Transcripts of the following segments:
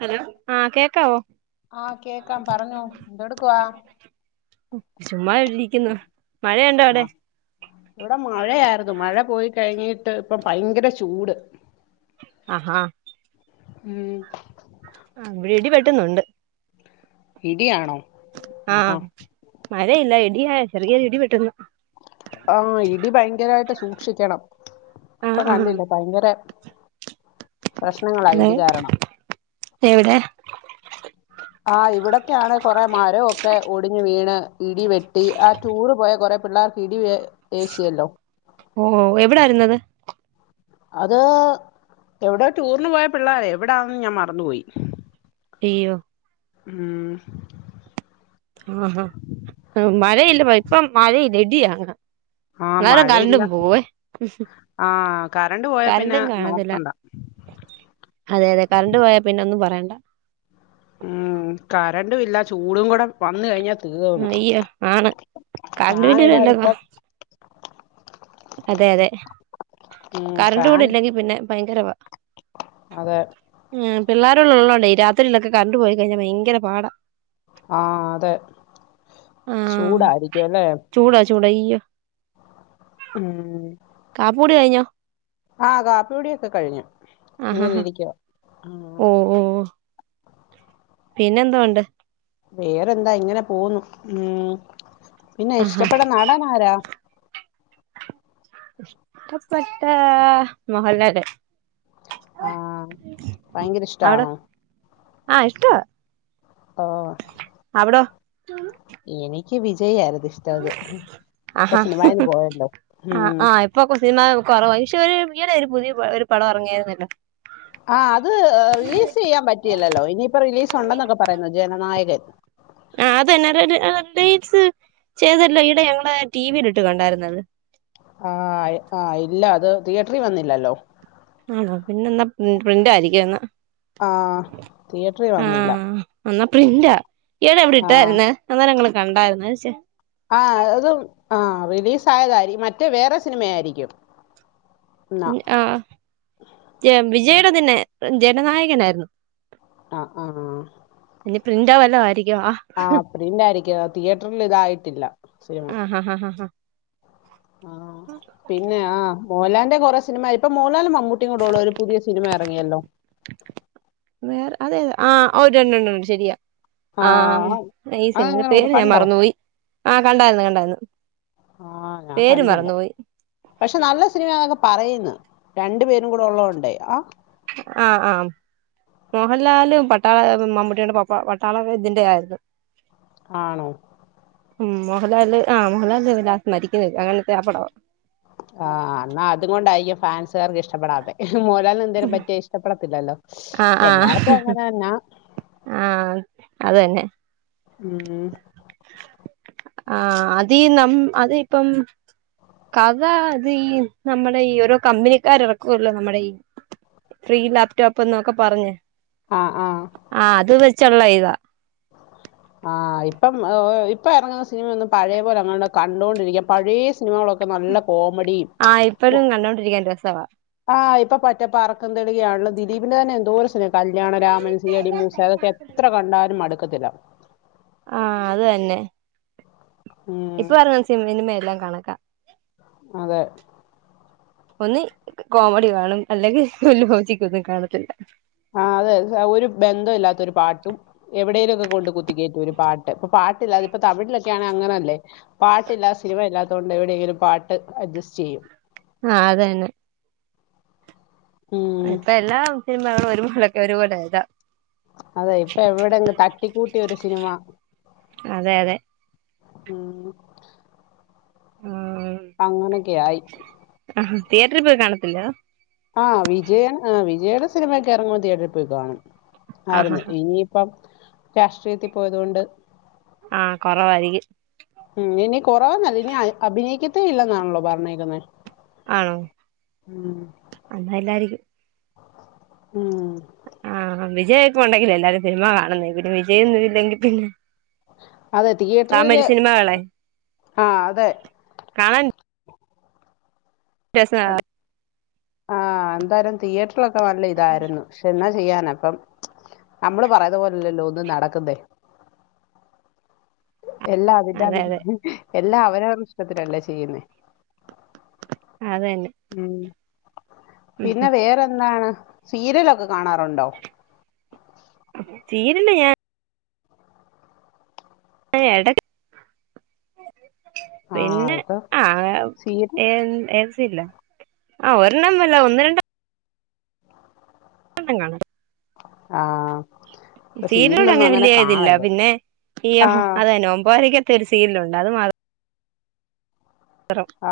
hello ആ കേക്കാവോ ആ കേക്കാം പറഞ്ഞോ എന്തെടുക്കുവാ ചുമ്മാ ഇരിക്കുന്നു മഴയുണ്ടോ അവിടെ ഇവിടെ മഴയായിരുന്നു മഴ മഴ പോയി കഴിഞ്ഞിട്ട് ഇപ്പം ഭയങ്കര ചൂട് ആഹാ ഉം ആ ഇവിടെ ഇടി വെട്ടുന്നുണ്ട് ഇടിയാണോ ആ ആഹാ മഴയില്ല ഇടിയാ ചെറിയൊരു ഇടി വെട്ടുന്നു ആ ഇടി ഭയങ്കരായിട്ട് സൂക്ഷിക്കണം ഇപ്പൊ കണ്ടില്ലേ ഭയങ്കര പ്രശ്നങ്ങളാ അത ഇടി കാരണം എവിടെ ആ ഇവിടൊക്കെയാണ് കൊറെ മരവൊക്കെ ഒടിഞ് വീണ് ഇടി വെട്ടി ആ ടൂർ പോയാ കൊറെ പിള്ളേർക്ക് ഇടി ഏശിയല്ലോ ഓ എവിടായിരുന്നത് അത് എവിടെ ടൂറിന് പോയ പിള്ളേരെ എവിടാണെന്ന് ഞാൻ മറന്നുപോയി ഇയ്യോ മ് ആഹാ മഴയില്ല ഇപ്പം മഴയില്ല ഇടിയാണ് ആഹ് അന്നേരം കറണ്ടും മഴയില്ല പോവേ ആഹ് കറണ്ട് പോയാ പിന്നെ കറണ്ടും കാണത്തില്ല നോക്കണ്ട അതെ അതെ കറണ്ട് പോയാ പിന്നെ ഒന്നും പറയണ്ട ഉം കറണ്ടും ഇല്ല ചൂടും കൂടെ വന്ന് കഴിഞ്ഞാ തീർന്ന് അയ്യോ ആണ് കണ്ട് ഫാൻ ഇടാതിപ്പം [unintelligible] അതെയതെ ഉം കറണ്ട് കൂടി ഫാൻ ഇല്ലെങ്കി പിന്നെ ഭയങ്കരവാ അതെ ഉം പിള്ളേരുള്ളള്ളോണ്ടേ രാത്രിലൊക്കെ കറണ്ട് പോയി കഴിഞ്ഞാ ഭയങ്കര പാടാ ആഹ് അതെ ചൂടായിരിക്കും അല്ലേ യ്യോ ഉം കാപ്പൂടി കയിഞ്ഞോ ആഹ് കാപ്പികുടിയൊക്കെ കഴിഞ്ഞു ആഹാ ഇങ്ങനെ ഹാ ഇരിക്കുവാ ഉം ഓ ഓ വാ പിന്നെന്തോണ്ട് വേറെന്താ ഇങ്ങനെ പോന്നു ഉം പിന്നെ ആഹാ ഇഷ്ടപ്പെട്ട നടൻ ആരാ ഇഷ്ടപ്പെട്ട മോഹൻലാല്ല് ആഹ് ഭയങ്കര ഇഷ്ടാണോ ആഹ് ഇഷ്ടവ ഓ വാ ഇവിടൊ എനിക്ക് വിജ വിജയി ആരുന്നു ഇഷ്ടന്ന് ഇപ്പം ആഹാ സിനിമായിന്ന് പോയല്ലോ ഉ ഉം കുറവ പക്ഷെ ഒരു ഇയാടെ ഒരു പുതിയ ഒരു പടം ഇറങ്ങിയാരുന്നല്ലോ ആ അത് റിലീസ് ചെയ്യാൻ പറ്റിയില്ലല്ലോ ഇനിയിപ്പോ റിലീസ് ഒണ്ടെന്നൊക്കെ പറയുന്നു ജനനായകൻ ആ അതന്നെ അതൊരു ആ റിലിസ് ചെയ്തല്ലോ ഇവിടെ ഞങ്ങളെ ടിവിൽ ഇട്ട് കണ്ടായിരുന്നത് ആ ആ ഇല്ല അത് തിയേറ്ററിൽ വന്നില്ലല്ലോ ആണോ പിന്ന പ്രി പ്രിന്റ് ആയിരിക്കും എന്ന ആ തിയറ്ററിൽ വന്നില്ല എന്നാ പ്രിന്റാ ഇയാള് എവിട ആ ഇട്ട ആയിരുന്നു അന്ന ഞങ്ങള് കണ്ടായിരുന്നു ചെ ആ അതും ആ റിലീസ് ആയതായി മറ്റേ വേറെ സിനിമയരിക്കും ആ ജ വിജയുടെ തന്നെ ജനനായകനായിരുന്നു ആ ആ ആ പ്രിന്റാവല്ല ആരി ആഹ അപടീണ്ടായിരിക്കും തിയേറ്ററിൽ ഇതായിട്ടില്ല സിനിമ ആ ഹാ ഹാ ഹാ ആ പിന്നെ ആ പോലാൻഡ കുറ സിനിമആയി മോഹൻലാലും മമ്മു മമ്മുട്ടി കൂടെയുള്ളഒരു പുതിയ സിനിമ ഇറങ്ങിയല്ലോ വേറെ അതെ ആ ഒരെണ്ണം ണ്ട്ശരിയാണ് ആ ആഹ് ഈ അതെങ്ങനെ ഉണ്ട് സിനിമപേര് ഞാൻ കണ്ടോ മറന്നുപോയി ആഹ കണ്ടായിരുന്നു കണ്ടായിരുന്നു ആ ഞാൻ പേര് കണ്ടില്ല മറന്നുപോയി പറയുന്ന രണ്ടു പേരും കൂടെ ഉള്ളതൊണ്ട ആ ആ ആ മോഹൻലാാല പട്ടാള മമ്മൂട്ടിയുടെ പപ്പ പട്ടാള ഇതിന്റെ ആയിരുന്നു ആണോ ഉം മോഹൻലാല് ആ മോഹൻലാല് ല്ലാസ്റ്റ് മരിക്കുന്ന അങ്ങനത്തെ അ പടവ ആഹ് എന്നാ അതുകൊണ്ടായിരിക്കും ഫാൻസുകാർക്ക് ഇഷ്ടപ്പെടാത്തെ മോഹൻലാലിന് എന്തേലുംപറ്റിയ ഇഷ്ടപ്പെടത്തില്ലല്ലോ ആ ആ എല്ലാർക്കും അങ്ങനെ തന്നാ ആ അത് തന്നെ ഉം ആ അതീ നം അത് ഇപ്പം കഥ അത് നമ്മുടെ ഈ ഓരോ കമ്പനിക്കാർ ഇറക്കുവല്ലോ നമ്മുടെ ഈ ഫ്രീ ലാപ്ടോപ്പ് എന്നൊക്കെ പറഞ്ഞ ആ ആ ചള്ള ഇതാ ആ ഇപ്പം ഇപ്പൊ ഇറങ്ങുന്ന സിനിമൊന്നും പഴയ പോലെ അങ്ങനോട് കണ്ടൊണ്ടിരിക്ക പഴയ സിനമകളൊക്കെ നല്ല കോമഡി ആഹ് ഇപ്പഴും കണ്ടോണ്ടിരിക്കാൻ രസവാ ഇപ്പ [unintelligible] പറക്കും തളികയാണെ ദിലീപിന്റെ എന്തോരു സിനിമ Kalyanaraman C I D Moosa ഇത് ഒക്കെ എത്ര കണ്ടാലും മടുക്കൂ ക്കത്തില്ല ആഹ് അത് തന്നെ ഉം ഇപ്പൊ പറഞ്ഞി സിനിമയിലെ കണക്കാ അതെ ഒന്ന് കോമഡി കാണും അല്ലെങ്കിൽ ഒരു ലോജിക്കെ കാണത്തില്ല ആ അതെ ഒരു ബന്ധം ഇല്ലാത്തൊരു പാട്ടും എവിടെേലുക്കെ കൊണ്ട് കുത്തിക്കയറ്റും ഒരു പാട്ട് ഇപ്പൊ പാട്ടില്ലാെ ഇപ്പോ തമിഴിലൊക്കെ അങ്ങനല്ലേ പാട്ടില്ലാത്ത സിനിമ ഇല്ലാത്ത കൊണ്ട് എവിടെയെങ്കിലും പാട്ട് അഡ്ജസ്റ്റ് ചെയ്യും ആ അതന്നെ ഉം പ്പ എല്ലാം സിനിമകളും [unintelligible] ഒരുപോലെ ല അതെ ഇപ്പൊ എവിടെങ്ക തട്ടിക്കൂട്ടിയൊരു ഒരു സിനിമ അതെ അതെ ഉം ആഹ് അങ്ങനൊക്കെയ ആയി ആഹ് തിയേറ്ററിൽ പോയി കാണത്തില്ല ആ വിജയൻ ആ വിജയുടെ സിനിമൊക്കെ ഇറങ്ങു തിയേറ്ററിൽ പോയി കാണും ആഹ് ആയിരുന്നു ആഹ് ഇനിയിപ്പം രാഷ്ട്രീയത്തിൽ പോയത കൊണ്ട് ആ കുറവായിരിക്കും ഉം ഇനി കുറവന്നല്ല ഇനി അഭിനയിക്കത്തേ ഇല്ല എന്നാണല്ലോ പറഞ്ഞേക്കണേ ആണോ അന്നാ അല്ലായിരിക്കും ഉം ആ വിജയ [unintelligible] ഒക്കെ ഉണ്ടെങ്കിലേ എല്ലാരും സിനിമ കാണുന്ന പിന്നെ വിജയൊന്നും ഇല്ലെങ്കിൽ പിന്നെ അതെ തി [unintelligible] തമിഴ് യേറ്ററില് സിനിമകളെ ആ അതെ കാണാൻ [unintelligible] ആ എന്തായാലും ടീയറ്റർ [unintelligible] ക്ക നല്ല ഇതായിരുന്നു പക്ഷെ എന്നാ ചെയ്യാന അപ്പം നമ്മള് പറയത് പോലെല്ലല്ലോ ഒന്ന് നടക്കന്നെ എല്ലാ അ അതെ അതെ [unintelligible] എല്ലാം അവര അവരെ ഇഷ്ടത്തിലല്ലേ ചെയ്യുന്നേ അത് തന്നെ ഉം പിന്നെ വേറെന്താണ് സീരിയലൊക്കെ കാണാറുണ്ടോ സീരിയല് ഞാൻ ആ എടക്ക ആഹ് പിന്നെ ഇപ്പൊ ആ [unintelligible] സീരി [unintelligible] ആ ഒരെണ്ണല്ല ഒന്ന് രണ്ട [unintelligible] ആഹ് ഇപ്പൊ സീരിലോട് സീരിയലൊന്നും അങ്ങനെ വലിയ ഇതില്ല കാണല്ല പിന്നെ ഈയം ആഹ് അതെന്നെ ഓമ്പാരക്കെ [unintelligible] രു ലുണ്ട് അത് മ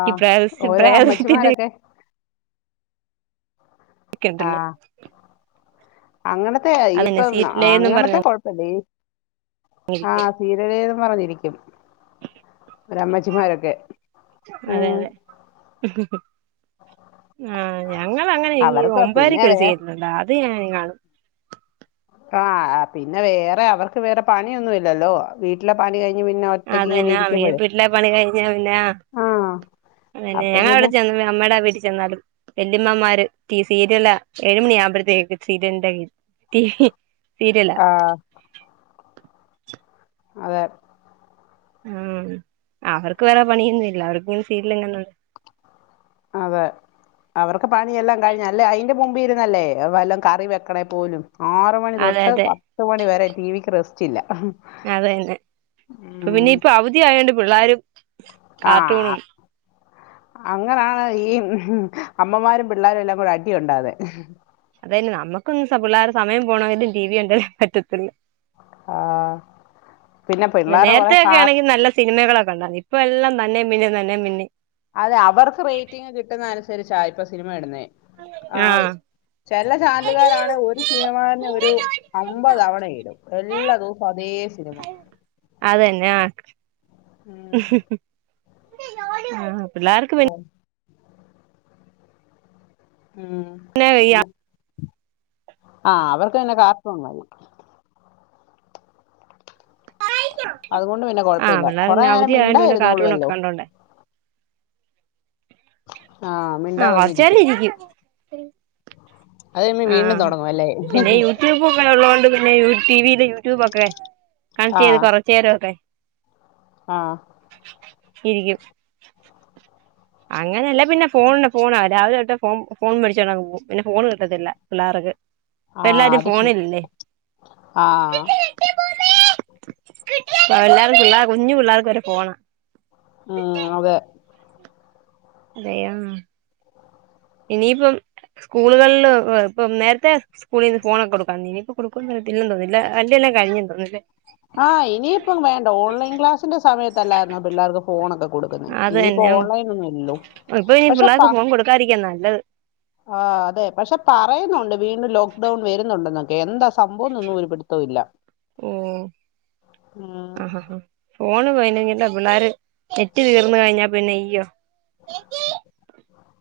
ആഹ് ഓരോ അമ്മച്ചിമാരൊക്കെ ക് ട്ടിൻ ആഹ് അങ്ങനത്തെ ഇപ്പൊ സീറ്റിലേന്നും അങ്ങനത്തെ പറഞ്ഞ കൊഴപ്പല്ലേ ആ സീരിയലേന്നും പറഞ്ഞിരിക്കും ഓരോ അമ്മച്ചിമാരൊക്കെ അതെ ഉം അതെ ആ ഞങ്ങൾ അങ്ങനെ ഈ അവർക്ക് പിന്നെ ഒമ്പരയ്ക്കൊരു വേറെ സീരിയലൊണ്ട് അത് ഞ [unintelligible] കാണും ആ പിന്നെ വേറെ അവർക്ക് വേറെ പണിയൊന്നും ഇല്ലല്ലോ വീട്ടിലെ പണി കഴി അതന്നാ വീ വീട്ടിലെ എല്ലാ പണി കഴിഞ്ഞ പിന്നാ ആ അതന്നെ അപ്പൊ ഞ അവിടെ പിന്നെ ചെന്ന അമ്മയുടെ വീട്ടിൽ ചെന്നാലും വെല്ലിമ്മമാര് സീരിയലാ ഏഴുമണി ആവുമ്പഴത്തേക്കും സീരിയലിന്റെ [unintelligible] ആ അതെ ആ അവർക്ക് വേറെ പണിയൊന്നൂല്ല അവർക്കിങ്ങനെ സീരിയലും കണ്ടോണ്ട് അതെ അവർക്ക് പണിയെല്ലാം കഴിഞ്ഞ അല്ലേ അതിന്റെ മുമ്പിൽ ഇരുന്നല്ലേ വല്ലോം കറി വെക്കണേ പോലും ആറ് മണി അതെ തൊട്ട് അതെ പത്ത് മണി വരെ ടിവിക്ക് റസ്റ്റ്‌ ല്ല അത തന്നെ അപ്പൊ പിന്നെ ഇപ്പൊ അവധി ആയണ്ട് പിള്ളാരും ആ കാർട്ടൂണും അങ്ങനാണ് ഈ അമ്മമാരും പിള്ളാരും എല്ലാം കൂടെ അടിയുണ്ടാവുന്നെ അതെയെന്നെ നമുക്കൊന്ന് പിള്ളേർ സമയം പോണമെങ്കിലും ടി വി കണ്ടേ പറ്റത്തില്ല ആ പിന്നെ പിള്ളേരെ കുറെ നേരത്തെയൊക്കെ കാർ ആണെങ്കിൽ നല്ല സിനിമകളൊക്കെ ഇപ്പ എല്ലാം തന്നെയും പിന്നെയും തന്നെയും പിന്നെയും അതെ അവർക്ക് റേറ്റിംഗ് കിട്ടുന്ന അനു രിച്ചാ ഇപ്പോ സിനിമ ഇടുന്നേ ആ ആഹ് ചില ചാനലുകാരണെ ഒരു സിനിമ തന്നെ ഒരു അമ്പത് തവണയിടും എല്ലാ ദിവസവും അതേ സിനിമ അതെന്നെ ആ ഉം ആ പിള്ളാർക്ക് വെ കൊ- ഉം പിന്നെ ഈ പിന്ന ആ അവർക്ക് പിന്നെ കാർട്ടൂൺ മതി അതുകൊണ്ട് പിന്നെ ആഹ് കൊഴപ്പമില്ല പിള്ളേർ കുറെേ പിന്നെ നേരം അവധി ആയോണ്ട് പിന്നെ കാർട്ടൂണൊക്കെ മിണ്ടാതിരുന്നോള്ളൂല്ലോ കണ്ടോണ്ടേ ആഹ് ആ വച്ചാൽ മിണ്ടാതങ്ങിരിക്കും ഇരിക്കും അത് കഴിയുമ്പോ ആ വീണ്ടും തൊടങ്ങും അല്ലേ പിന്നെ യൂട്യൂബ് ഒക്കെ ഉള്ളതോണ്ട് പിന്നെ യു ടിവിയില് യൂട്യൂബൊക്കെ കണക്ട് ചെയ്ത് കുറച്ചു നേരമൊക്കെ ആഹ ഇരിക്കും അങ്ങനെയല്ല പിന്നെ ഫോണ ഫോണാവ രാവിലെ തട്ട് ഫോൺ ഫോൺ േ മടിച്ചണ്ടുപോകും പിന്നെ ഫോൺ കിട്ടത്തില്ല പിള്ളേർക്ക് ഇപ്പ ആഹ് എല്ലാരും അത് ശരി ഫോണില്ലല്ലേ ആഹ് [unintelligible] അ എല്ലാവർക്കുംള്ള കുഞ്ഞു പിള്ളേർക്ക് വരെ പോണം ഉം അതെ അതെയ ഇനിയിപ്പം സ്കൂളുകളില് ഇപ്പം നേരത്തെ സ്കൂളിൽ നിന്ന് ഫോണൊക്കെ കൊടുക്കാ ഇനിയിപ്പൊ കൊടുക്കന്ന് പറത്തില്ലെന്ന് തോന്നുന്നില്ല അല്ല എല്ലാം കഴിഞ്ഞും തോന്നില്ലേ ആഹ് ഇനിയിപ്പം വേണ്ട ഓൺലൈൻ ക്ലാസിന്റെ സമയത്തല്ലായിരരുന്നു പിള്ളേർക്ക് ഫോണൊക്കെ കൊടുക്കുന്നെ അത് ഇനിയിപ്പോ തന്നെ ഓൺലൈൻ ഒന്നും ഇല്ലല്ലോ ഇപ്പൊ ഇനി പക്ഷെ പ്പ പിള്ളേർക്ക് ഫോൺ കൊടുക്കാതിരിക്കാ നല്ലത് [inaudible] ആ അതെ പക്ഷെ പറയുന്നുണ്ട് വീണ്ടും ലോക്ക്ഡൌൺ വരുന്നുണ്ട്ന്നൊക്കെ എന്താ സംഭവംൊന്നും ഒരുപിടുത്തവുല്ല ഓ ആഹ് ആഹ് ഉം ഫോണ് പോയില്ലെങ്കി എന്താ പിള്ളാര് നെറ്റ് തീർന്ന് കഴിഞ്ഞാൽ പിന്നെ യ്യോ ചേച്ചി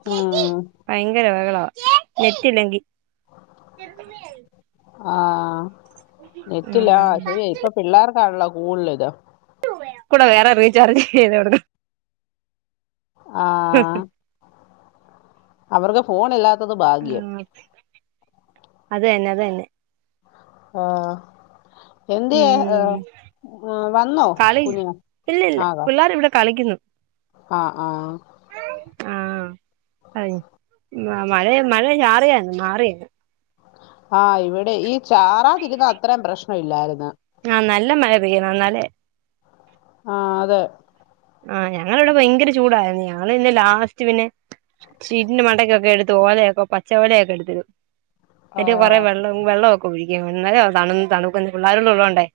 ചേച്ചി ഉം ഭയങ്കര ബഹളവാ ചേച്ചി നെറ്റില്ലെങ്കി ആ നെറ്റില്ല ഉം ആ ശരിയാ ഇപ്പൊ പിള്ളാർക്ക് ള്ള കൂടുതൽ വരാ കൂടെ വേറെ റീചാർജ് ചെയ്ത് കൊടുക്കും മ് ഹ് ആഹ് ഹ് അവർക്ക് ഫോണില്ലാത്ത ത്തത് ഭാഗ്യം അതന്നെ അതന്നെ ആ എന്തിയേ ഉം വന്നോ കളി കുഞ്ഞിനെ ഇല്ല ഇല്ല ആ വാ പിള്ളേർ ഇവിടെ കളിക്കുന്നു ആ ആ ആ അ മഴയ് മഴ ചാറിയാരുന്ന് മാറിയങ്ങ് ആ ഇവിടെ ഈ ചാറാതിരുന്ന അത്രയും പ്രശ്നം ഇല്ലാരുന്ന് ആഹ് നല്ല മഴ പെയ്യണം എന്നാലേ ആ അതെ ആ ഞങ്ങടിവിടെ ഭയങ്കര ചൂടായിരുന്നു ഞങ്ങള് പിന്നെ ലാസ്റ്റ് പിന്നെ ഷീറ്റിന്റെ മണ്ടക്കൊക്കെ എടുത്ത് ഓലയൊക്കെ പച്ച ഓലയൊക്കെ എടുത്തിടും എന്നിട്ട് കുറെ ആഹ് വെള്ളം വെള്ളവൊക്കെ ഒഴി ഇന്നലെയോ തണുന്ന് തണുക്കുന്നു പിള്ളാരിന്നുഉള്ളോണ്ടേ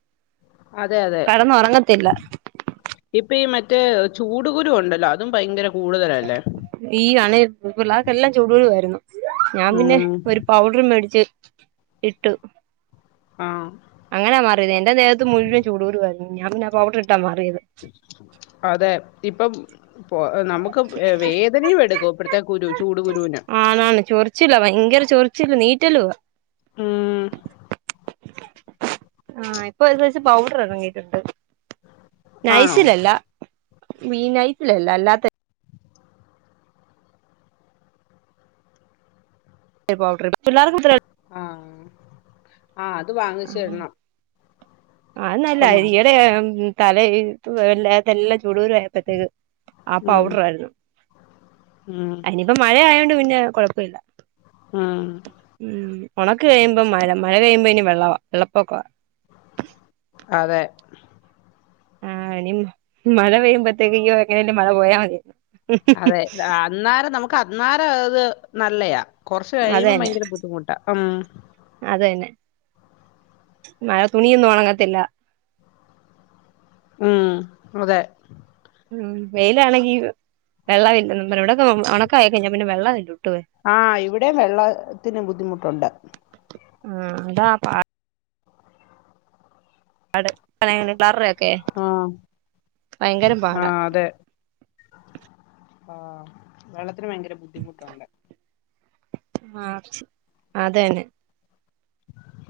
അതെ അതെ ഇപ്പ ഈ മറ്റ് മറ്റേ ചൂടു കുരു ഉണ്ടല്ലോ അതും ഭയങ്കര കൂടുതലല്ലേ ഈ അണെ പിള്ളാർക്കെല്ലാം ചൂടു കുരുവായിരുന്നു ഞാൻ ഉം പിന്നെ ഒരു പൗഡർ മേടിച്ച് ഇട്ടു ആ അങ്ങനാ മാറിയത് എൻ്റെ ദേഹത്ത് മുഴുവൻ ചൂടുകുരു ആയിരുന്നു ഞാൻ പിന്നെ പൗഡർ ഇട്ട് അതെ ഇപ്പം ഇപ്പം നമുക്ക് വേദനയും എടുക്കും പ്പഴത്തേക്ക് ഊരി വെച്ചു ആണാണ് ചൊറിച്ചില ഭയങ്കര ചൊറി ച്ച് ല്നീറ്റലുവ ഉം ആ ഇപ്പൊ ഒരു സൈസ് പൗഡർ ഇറങ്ങിട്ടുണ്ട് ആണോ നൈസിലല്ല മീൻനൈസിലല്ല അല്ലാത്തേ [unintelligible] പിള്ളേർക്കുത്തര ആ ആ അത് ഇത് വാങ്ങിച്ചിടണം അ നല്ല ഈയടെ തല എല്ലതല്ല ചൂടുരു ആയപ്പോത്തേക്ക് ആ ഉം പൗഡർ ആയിരുന്നു ഉം അനിയിപ്പോ മഴ ആയോണ്ട് പിന്നെ പിന്നത്കുഴപ്പമില്ല ഉം ഉണക്ക് കഴിയുമ്പോ മഴ മഴ കഴിയുമ്പോ ഇനി വെള്ളവാ വെളളപൊക്കവ അതെ ആഹ് ഇനി മഴപെയ്യുംബത്തേക്ക് ഇനി എങ്ങനേലും മഴ പോയമതീന്ന് അതെ അന്നേരം നമുക്ക് കന്നാര അത് നല്ലയാ കുറച്ചു അത് കഴിയുമ്പോ തന്നെ ഭയങ്കര ബുദ്ധിമുട്ടാ ഉം അത് തന്നെ മഴ തുണിയൊന്നും ഉണങ്ങത്തില്ല ഉം അതെ ഉം വെയിലാണെങ്കി വെള്ളമില്ലെന്നും വിടെക്കെ ഓണക്ക കയിഞ്ഞാ പിന്നെവെള്ളം ആഹ് ഇവിടെ വെള്ളത്തിന് ബുദ്ധിമുട്ടുണ്ട് ആ അതാ പാ പാഡ് കളയാൻ പിള്ളാർടെയൊക്ക ഒക്കെ ആ ഭയങ്കര പാടാ അതെ ആ വെള്ളത്തിന് ഭയങ്കര ബുദ്ധിമുട്ടുണ്ട് ആ അതന്നെ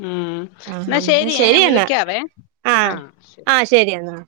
ഉം ആഹ് എന്നാൽ എന്നാ ശരിയെ ശരി ഞാൻ എന്നാ വിളിക്കാവേ ആ ആഹ് ശരി ആഹ് എന്നാ